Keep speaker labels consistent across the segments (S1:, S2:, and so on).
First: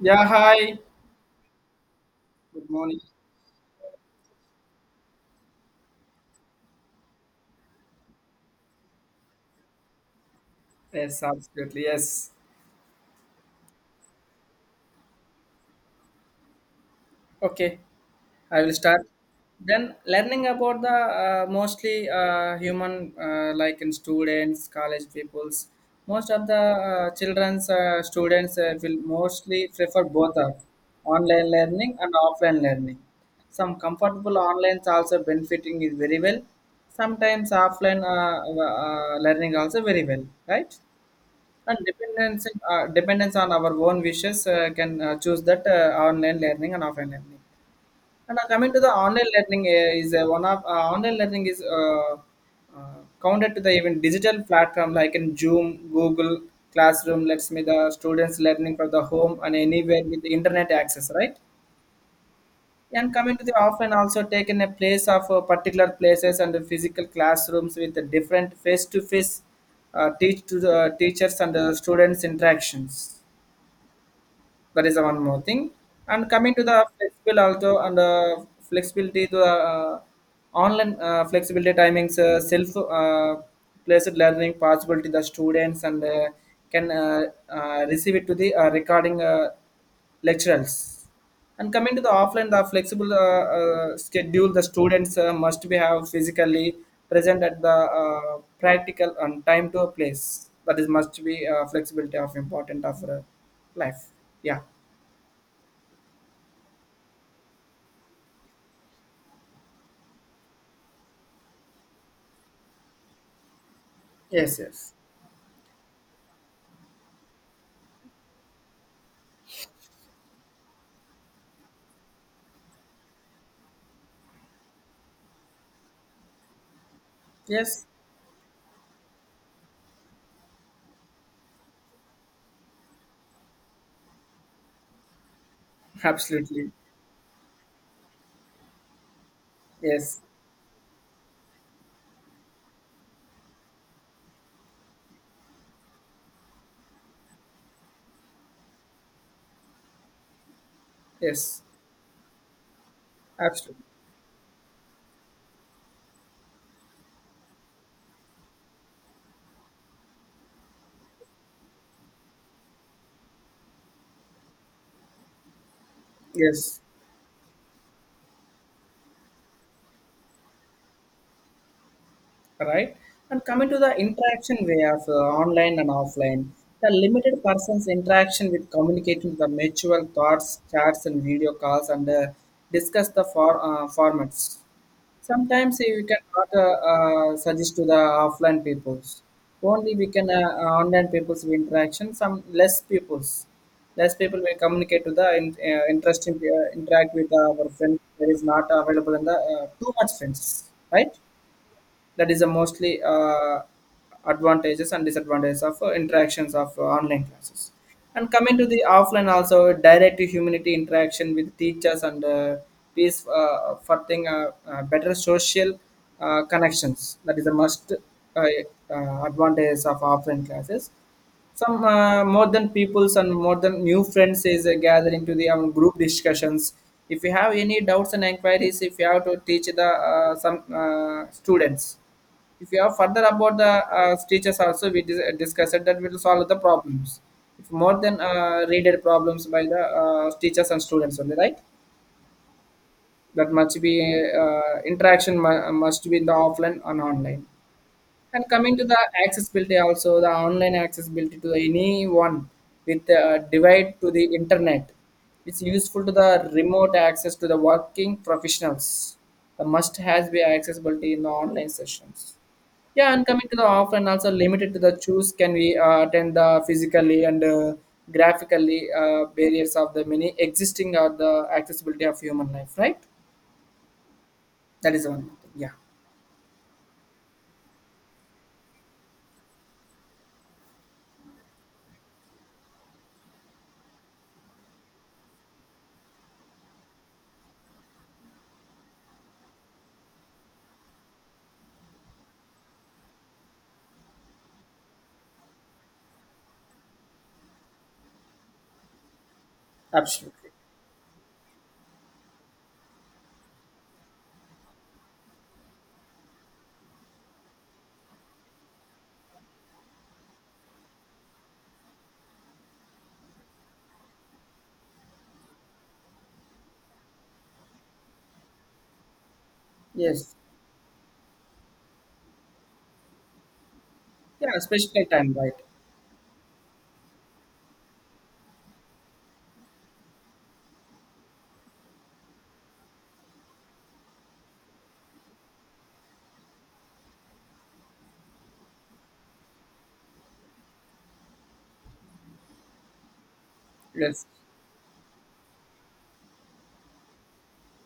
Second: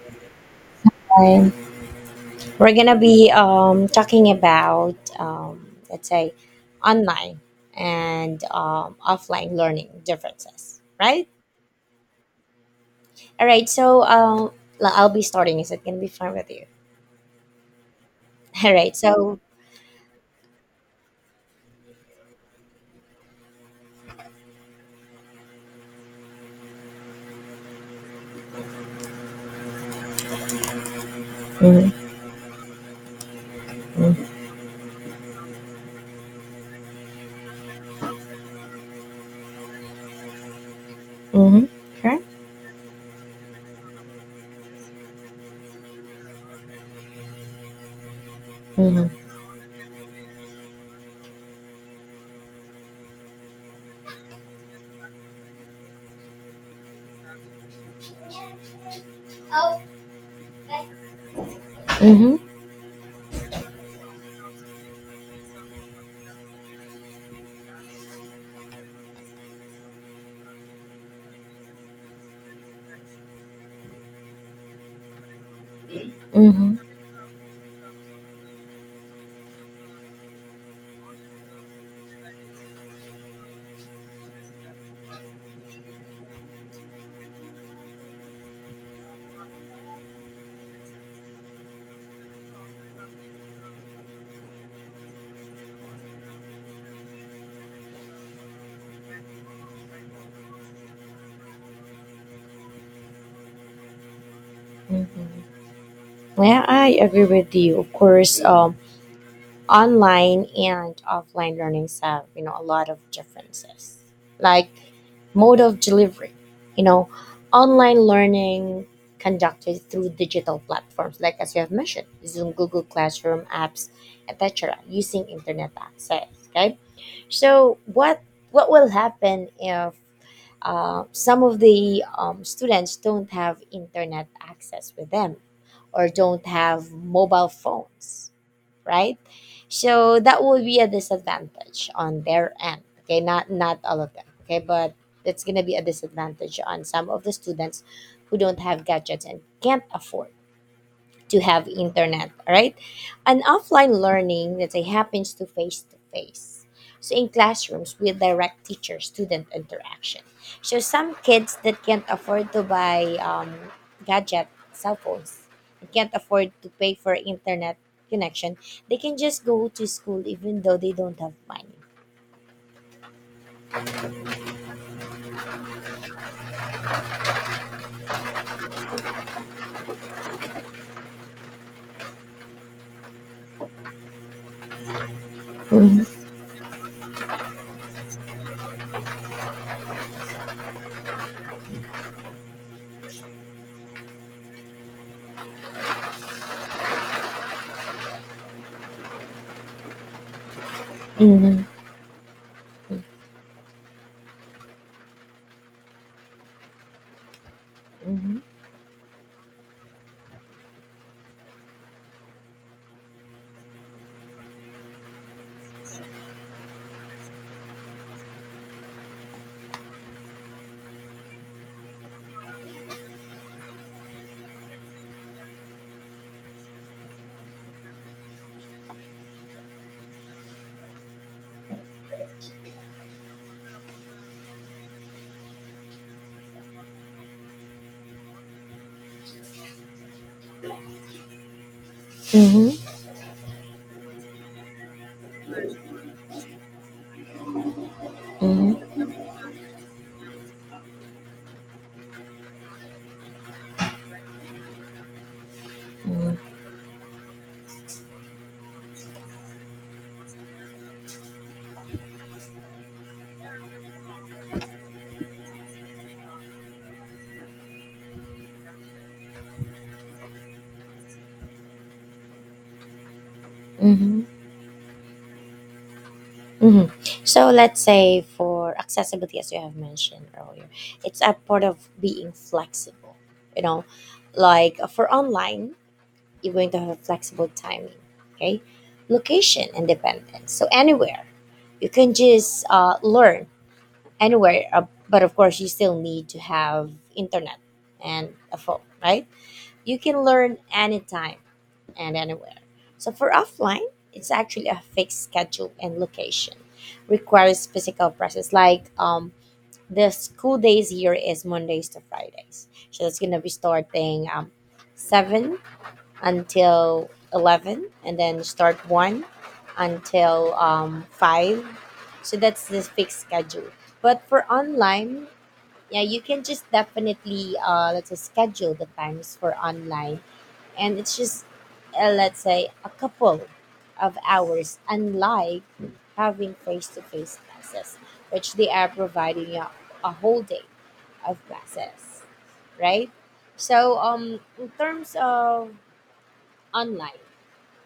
S1: Yeah, hi.
S2: Time,
S1: Good
S2: we're gonna
S1: morning.
S2: be talking about let's say online and offline learning differences,
S1: Yes,
S2: right?
S1: absolutely. Yes.
S2: All right, so I'll be starting. Is it gonna be fine with you?
S1: Okay, I will
S2: All right,
S1: start.
S2: so.
S1: Then learning about the mostly human like in students, college peoples. Most of the children's students will mostly prefer both of online learning
S2: Mhm.
S1: and offline learning. Some comfortable
S2: Mhm.
S1: online also benefiting is very well. Sometimes offline learning also very well, right?
S2: Mhm.
S1: And
S2: Sure.
S1: dependence, dependence on our own wishes can choose that online learning and offline learning. And coming to the online
S2: Mm-hmm.
S1: learning is one of online learning is counted to the even digital platform like in Zoom, Google Classroom. Let's me the students learning from the home and anywhere with the internet access, right?
S2: Mm-hmm.
S1: And coming to the often also taken a place of particular places and the physical classrooms with the different face-to-face teach to the teachers and the students interactions. That is one more thing. And coming to
S2: Mm-hmm.
S1: the flexible also and flexibility to online flexibility timings, self placed learning possibility the students and can receive it to the recording lecturers. And coming to the offline, the flexible schedule, the students must be have physically present at the practical and time to a place. That is must be flexibility of important of life. Yeah.
S2: Mm-hmm. Yeah, I agree with you. Of course, online and offline learnings have a lot of differences,
S1: Yes.
S2: like
S1: Yes.
S2: mode of delivery, you know online learning conducted through digital platforms like, as you have mentioned, Zoom, Google Classroom apps, etc. using internet access. Okay, so
S1: Yes.
S2: what will happen if some of the students don't have internet access with them or don't
S1: Absolutely.
S2: have mobile phones, right?
S1: Yes.
S2: So that will be a disadvantage on their end. Okay, not all of them. Okay, but it's gonna be a disadvantage on some of the students who don't have gadgets and can't afford to
S1: Yes.
S2: have internet, right? An
S1: Absolutely.
S2: offline learning, let's say, happens to face to face. So in classrooms with direct teacher-student interaction. So some kids that can't afford to buy gadget, cell phones, and can't afford to
S1: Yes.
S2: pay for internet connection, they can just go to school even though they don't have money.
S1: Right? And coming to the interaction way of online and offline, the limited person's interaction with communicating the mutual thoughts, chats, and video calls, and discuss the for, formats. Sometimes we can
S2: Mhm.
S1: not suggest to the offline peoples. Only we can online peoples will interaction. Some less peoples, less people will communicate to the in, interesting interact with our friends. There is not available in the too much friends, right?
S2: Mhm.
S1: That is a mostly advantages and disadvantages of interactions of online classes, and
S2: Mhm.
S1: coming to the offline also direct to humanity interaction with teachers and peace for thing better social connections. That is the most uh, advantages of offline classes. Some more than peoples and more than new friends is gathering to the group discussions. If you have any doubts and inquiries, if you have to teach the some students, if you have further about the teachers, also we discussed that will solve the problems if more than readed problems by the teachers and students only, right?
S2: Mhm.
S1: That must be interaction must be in the offline and online. And coming to the
S2: Mhm.
S1: accessibility also, the online accessibility to anyone with a device to the internet. It's useful to the
S2: Mhm.
S1: remote access to the working professionals. The must has be accessibility in the online sessions. Yeah, and coming to the offline also limited to the choose can we attend the physically and graphically barriers of the many existing or the accessibility of human life, right?
S2: Mhm.
S1: That is one thing. Yeah,
S2: Mhm. So let's say for accessibility, as you have mentioned earlier, it's a part of being flexible. You know, like, for online, you're going to have a flexible timing, okay? Location independence. So anywhere, you can just learn anywhere. But of course, you still need to have internet and a phone, right? You can
S1: absolutely.
S2: learn anytime and anywhere. So for offline, it's actually a fixed schedule and location. Requires physical presence. Like the school days here is Mondays to Fridays. So it's gonna be starting 7 until 11, and then start 1
S1: Yes.
S2: until 5. So that's the fixed schedule. But for
S1: Yeah, especially
S2: online,
S1: time, right?
S2: yeah, you can just definitely let's say schedule the times for online, and it's just let's say a couple of hours, unlike having face-to-face classes which they are providing you a whole day of classes, right? So
S1: Yes,
S2: in terms of online,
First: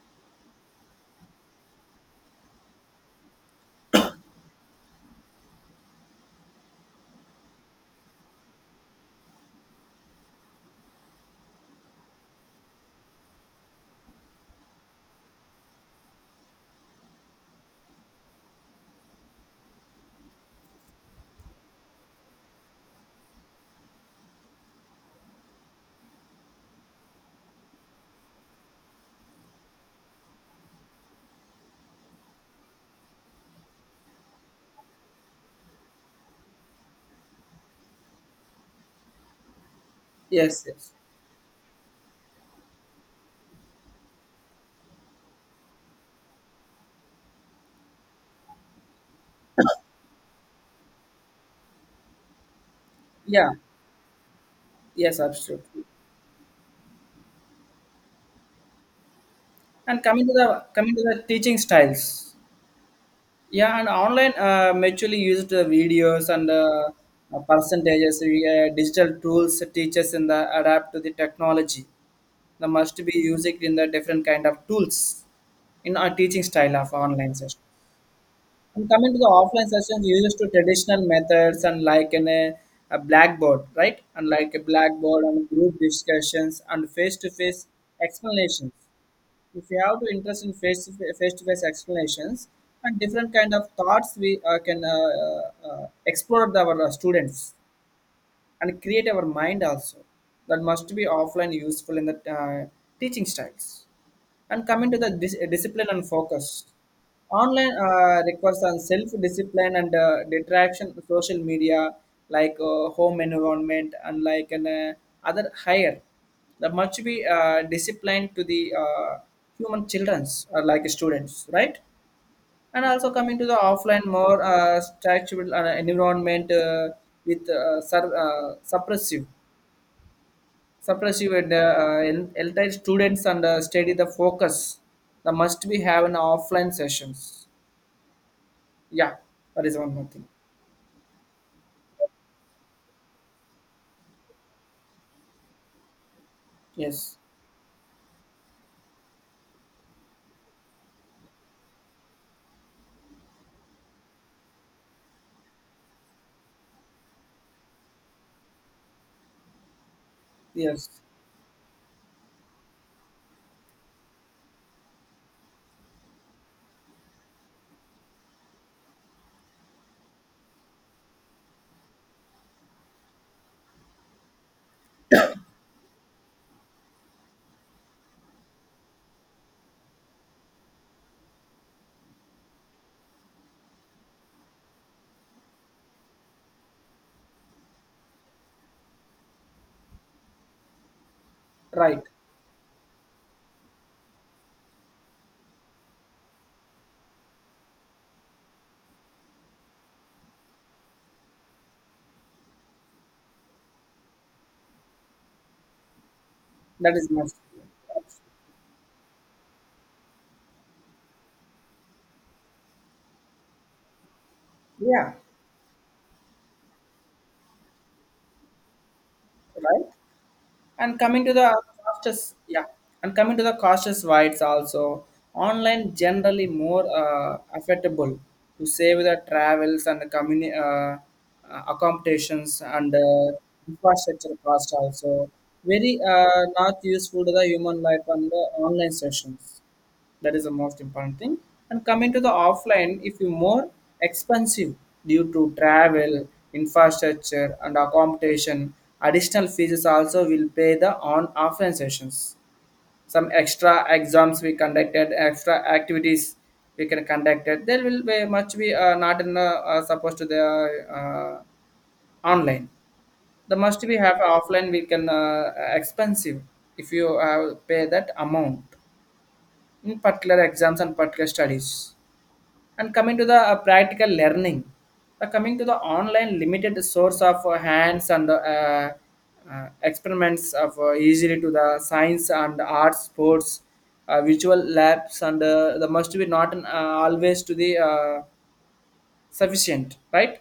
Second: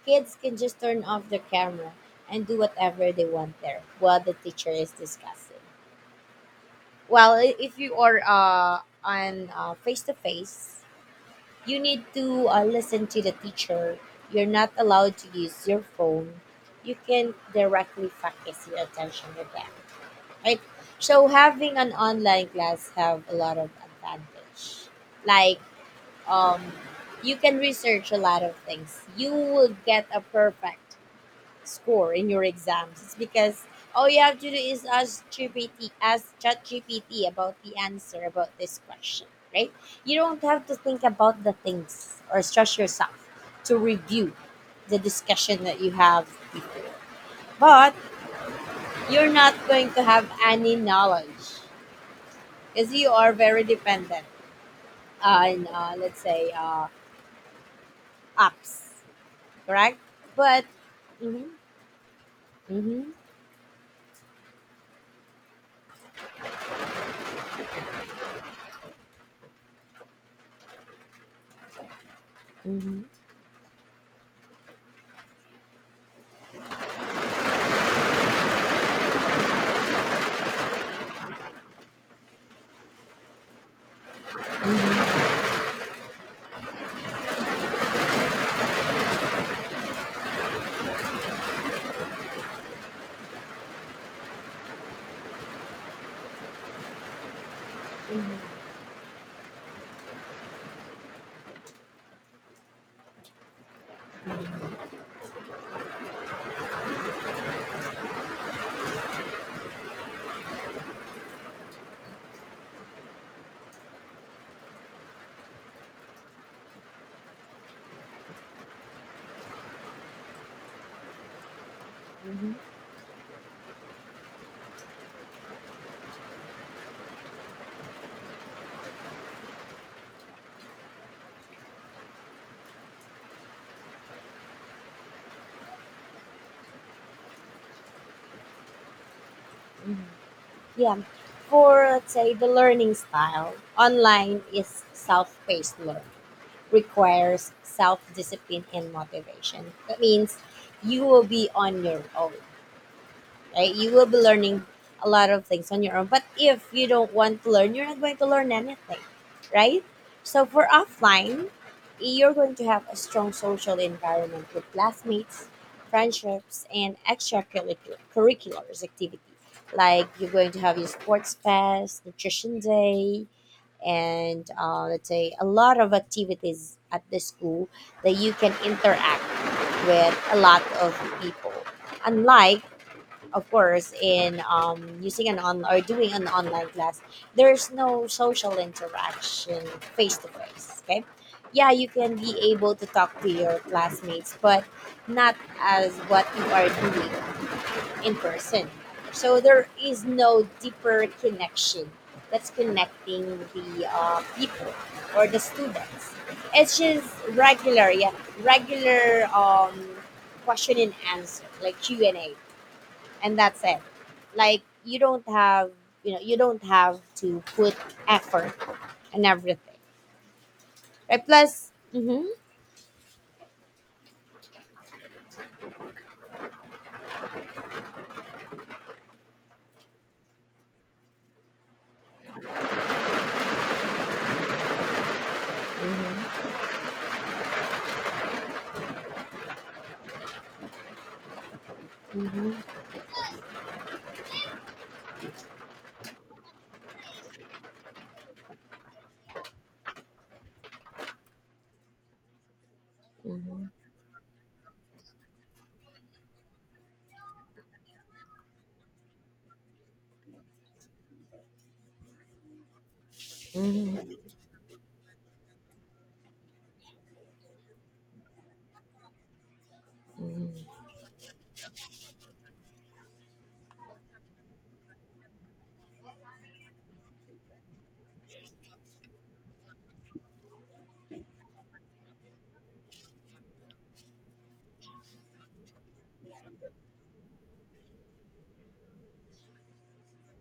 S2: kids can just turn off their camera and do whatever they want there while the teacher is discussing. Well, if you are on face-to-face, you need to listen to the teacher. You're not allowed to use your phone. You can directly focus your attention with them, right? So having an online class have a lot of advantage. Like um, you can research a lot of things. You will get a perfect score in your exams. It's because all you have to do is ask GPT, ask ChatGPT about the answer about this question, right? You don't
S1: yes,
S2: have to
S1: yes.
S2: think about the things or stress yourself to review the discussion that you have before. But you're not going to have any knowledge because you are
S1: Yeah,
S2: very dependent
S1: yes,
S2: on,
S1: absolutely.
S2: let's say, apps, correct?
S1: And coming to
S2: But,
S1: the
S2: mm-hmm.
S1: teaching styles,
S2: Mm-hmm.
S1: yeah, and online mutually used videos and percentages, digital tools, teachers in the adapt to the technology. They must
S2: Mm-hmm.
S1: be using in the different kind of tools in our teaching style of online session. And coming to the offline sessions used to traditional methods and like in a blackboard, right? And like a blackboard and group discussions and face-to-face explanations. If you have to interest in face face to face explanations and different kind of thoughts, we can explore the, our students and create our mind also. That must be offline useful in the teaching styles. And coming to the discipline and focus, online requires on self discipline and detraction to social media like home environment and like an other higher. That must be disciplined to the human childrens or like students, right?
S2: Mm-hmm.
S1: And also coming to the offline more structural environment with suppressive and elder students and study the focus, the must we have an offline sessions. Yeah, that is one
S2: Mm-hmm.
S1: more thing.
S2: Yeah. For let's say the learning style, online is self-paced learning,
S1: Yes.
S2: requires self-discipline and motivation. That means you will be on your own, right? You will be learning a lot of things on your own. But if you don't want to learn, you're not going to learn anything, right? So for
S1: Yes.
S2: offline, you're going to have a strong social environment with classmates, friendships, and extracurriculars activity. Like you're going to have your sports fest, nutrition day, and let's say a lot of activities at the school that you can interact with a lot of people, unlike, of course, in using an on or doing an online class, there's no social interaction face to face. Okay, yeah, you
S1: Right.
S2: can be able to talk to your classmates, but not as what you are doing in person. So there is no deeper connection that's connecting the people or the students. It's
S1: That
S2: just
S1: is must.
S2: regular, yeah, regular question and answer like Q and A, and that's it. Like you
S1: Yeah.
S2: don't have, you don't have to put effort and everything.
S1: Right. And coming
S2: Right?
S1: to the
S2: Plus, mm-hmm.
S1: costs, yeah, and coming to the costs wise also, online generally more affordable to save the travels and the accommodations and infrastructure cost also. Very not useful to the human life and the online sessions. That is the most important thing. And coming to the
S2: Mm-hmm.
S1: offline, if you more expensive due to travel, infrastructure and accommodation, additional fees also will pay the on offline sessions. Some extra exams we conducted, extra activities we can conducted. There will be much be not in supposed to the uh, online, the must we
S2: Mm-hmm.
S1: have offline we can expensive if you pay that amount in particular exams and particular studies. And coming to the practical learning, coming to the online limited source of hands and experiments of easily to the science and arts, sports, visual labs, and the must be not an, always to the sufficient, right?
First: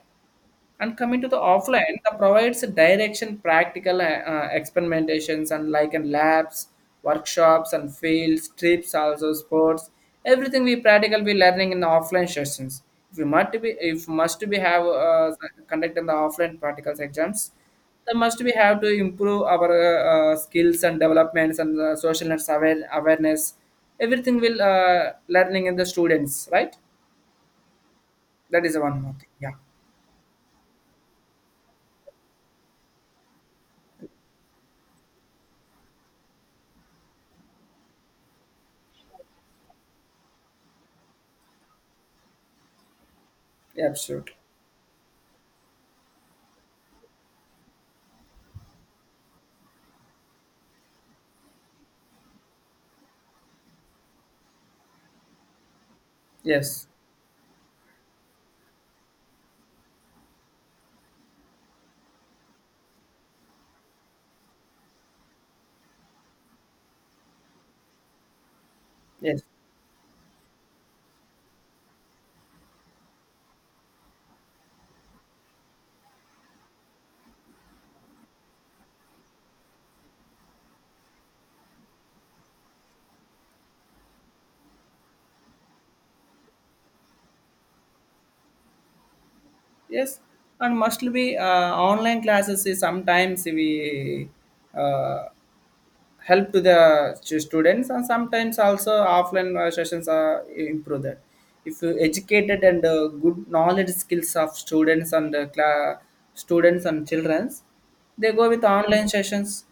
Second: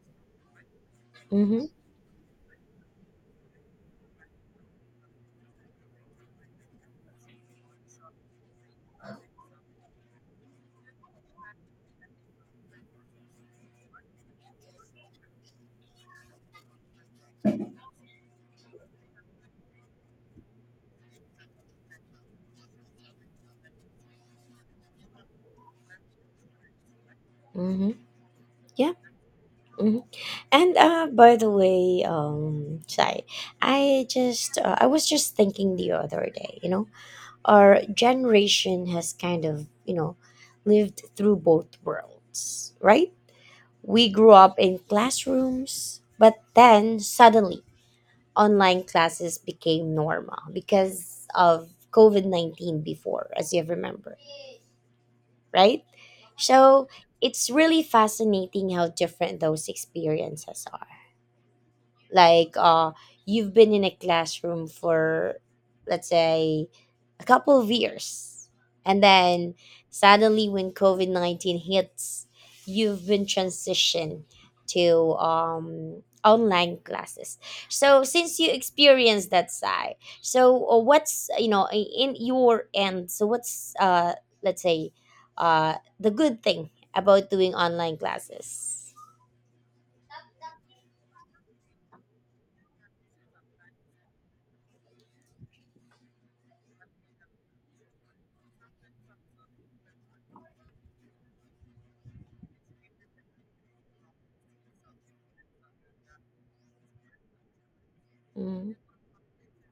S1: And coming to the
S2: Mm-hmm.
S1: offline, that provides a direction, practical experimentations, and like in labs, workshops, and fields, trips, also sports. Everything we practical we learning in the offline sessions. If we must be, if must be have conduct in the offline practicals exams, then must we have to improve our skills and developments and social nets awareness. Everything will learning in the students, right?
S2: Mm-hmm.
S1: That is
S2: Yeah.
S1: one more thing. Yeah.
S2: Mm-hmm. And by the way, Sai, I was just thinking the other day, you know, our generation has kind of, you know, lived through both worlds, right?
S1: Yeah,
S2: We grew
S1: absolute.
S2: up in classrooms, but then suddenly online classes became normal because of COVID 19 before, as you remember, right?
S1: Yes.
S2: So it's really fascinating how different those experiences are, like, you've been in a classroom for, let's say, a couple of years, and
S1: Yes.
S2: then suddenly when covid-19 hits, you've been transitioned to online classes. So since you experienced that side, so what's you know I- in your end, so what's let's say uh the good thing about doing online classes?
S1: Yes. And must be online classes is sometimes we uh, help to the students, and sometimes also offline sessions are improve that. If you educated and good knowledge skills of students and students and childrens, they go with
S2: Mm.
S1: online sessions.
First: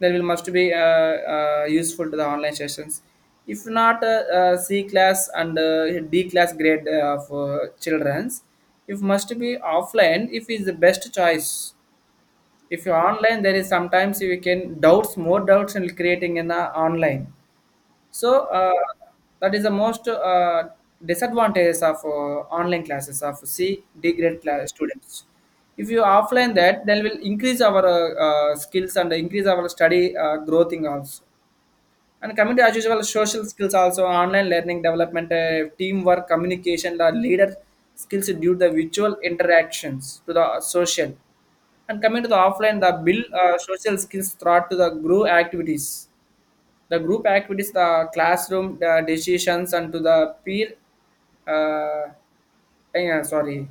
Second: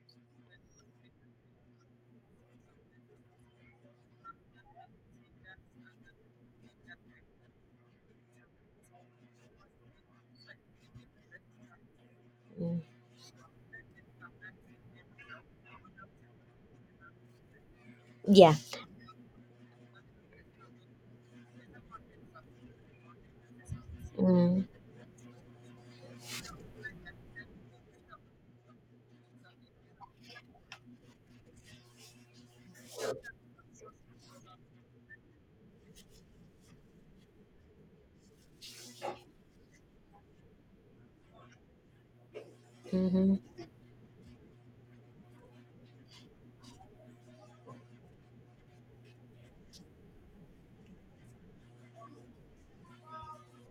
S1: There will must be useful to the online sessions. If not c class and d class grade of children's, if must be offline, if is the best choice.
S2: Mm.
S1: If you're online, there is sometimes you can doubts, more doubts in creating in the online, so
S2: Yeah.
S1: that is the most disadvantages of online classes of c d grade
S2: Mm.
S1: class students. If you offline, that then will increase our skills and increase our study growth in also. And coming to as usual, social skills also, online learning development, teamwork, communication, the leader skills due to the virtual interactions to the social. And coming to the offline, the build
S2: Mm-hmm.
S1: social skills throughout to the group activities. The group activities, the classroom the decisions, and to the peer. Uh, yeah, sorry,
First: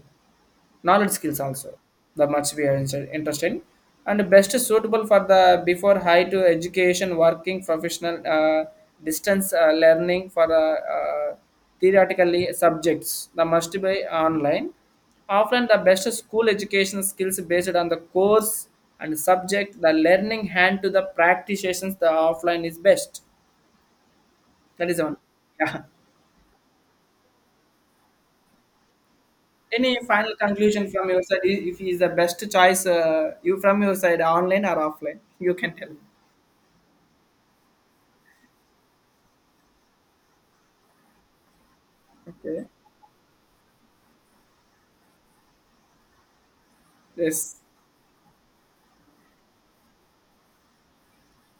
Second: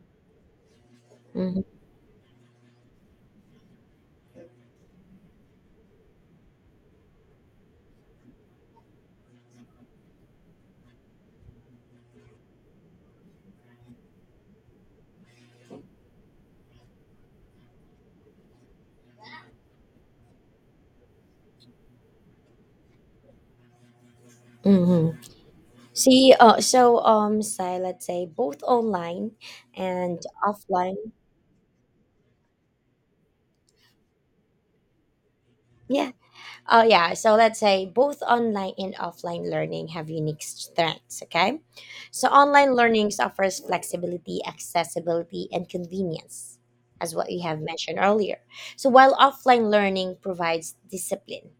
S1: knowledge skills
S2: Mhm.
S1: also, that much we are interested in, and best suitable for the before high to education working professional distance learning for theoretically subjects, that must be online. Offline, the best school education skills based on the course and subject, the learning hand to the practitioners, the offline is best. That is
S2: Mhm.
S1: one. Yeah.
S2: See, so say let's say both online
S1: Any
S2: and
S1: final conclusion
S2: offline.
S1: from your side? If he is the best choice, you from your side, online or offline, you can tell me.
S2: Yeah. Oh yeah, so let's say both online and offline learning have unique strengths, okay? So
S1: Okay.
S2: online learning offers flexibility, accessibility, and convenience, as what you
S1: Yes,
S2: have mentioned earlier. So while offline learning provides discipline,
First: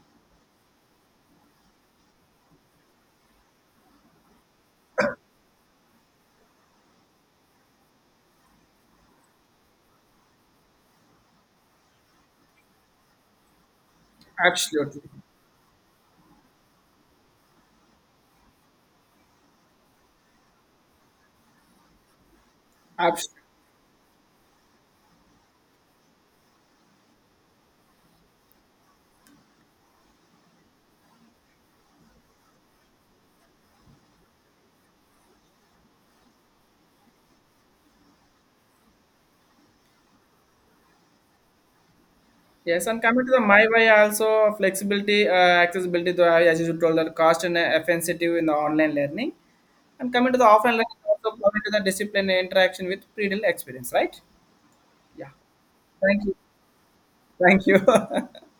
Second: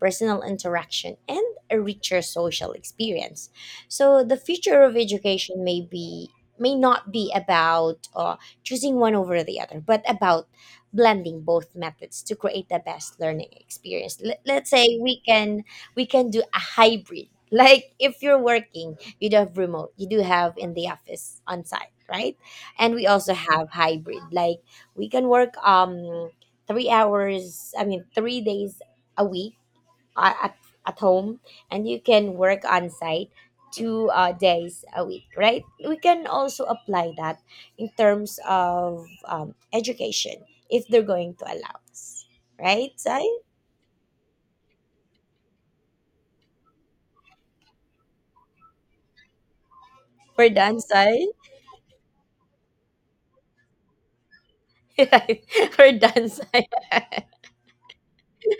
S2: personal interaction, and a richer social experience. So the future of education may be may not be about choosing one over the other, but about blending both methods to create the best learning experience. Let's say
S1: absolutely.
S2: we can, we can do a hybrid. Like if you're working, you do have remote, you do have in the office on site, right? And we also
S1: Absolutely.
S2: have hybrid. Like we can work three hours, I mean 3 days a week, uh, at, at home, and you can work on site 2 days a week, right? We can also apply that in terms of education if they're going to allow us,
S1: Yes,
S2: right,
S1: and
S2: Sai?
S1: coming to the my way also, flexibility, accessibility, to, as you told, the cost and offensive in the online learning, and coming to the
S2: We're
S1: offline
S2: done,
S1: learning
S2: Sai.
S1: also, coming to the discipline and interaction with pre experience, right? Yeah.
S2: We're
S1: Thank
S2: done,
S1: you.
S2: Sai.
S1: Thank you.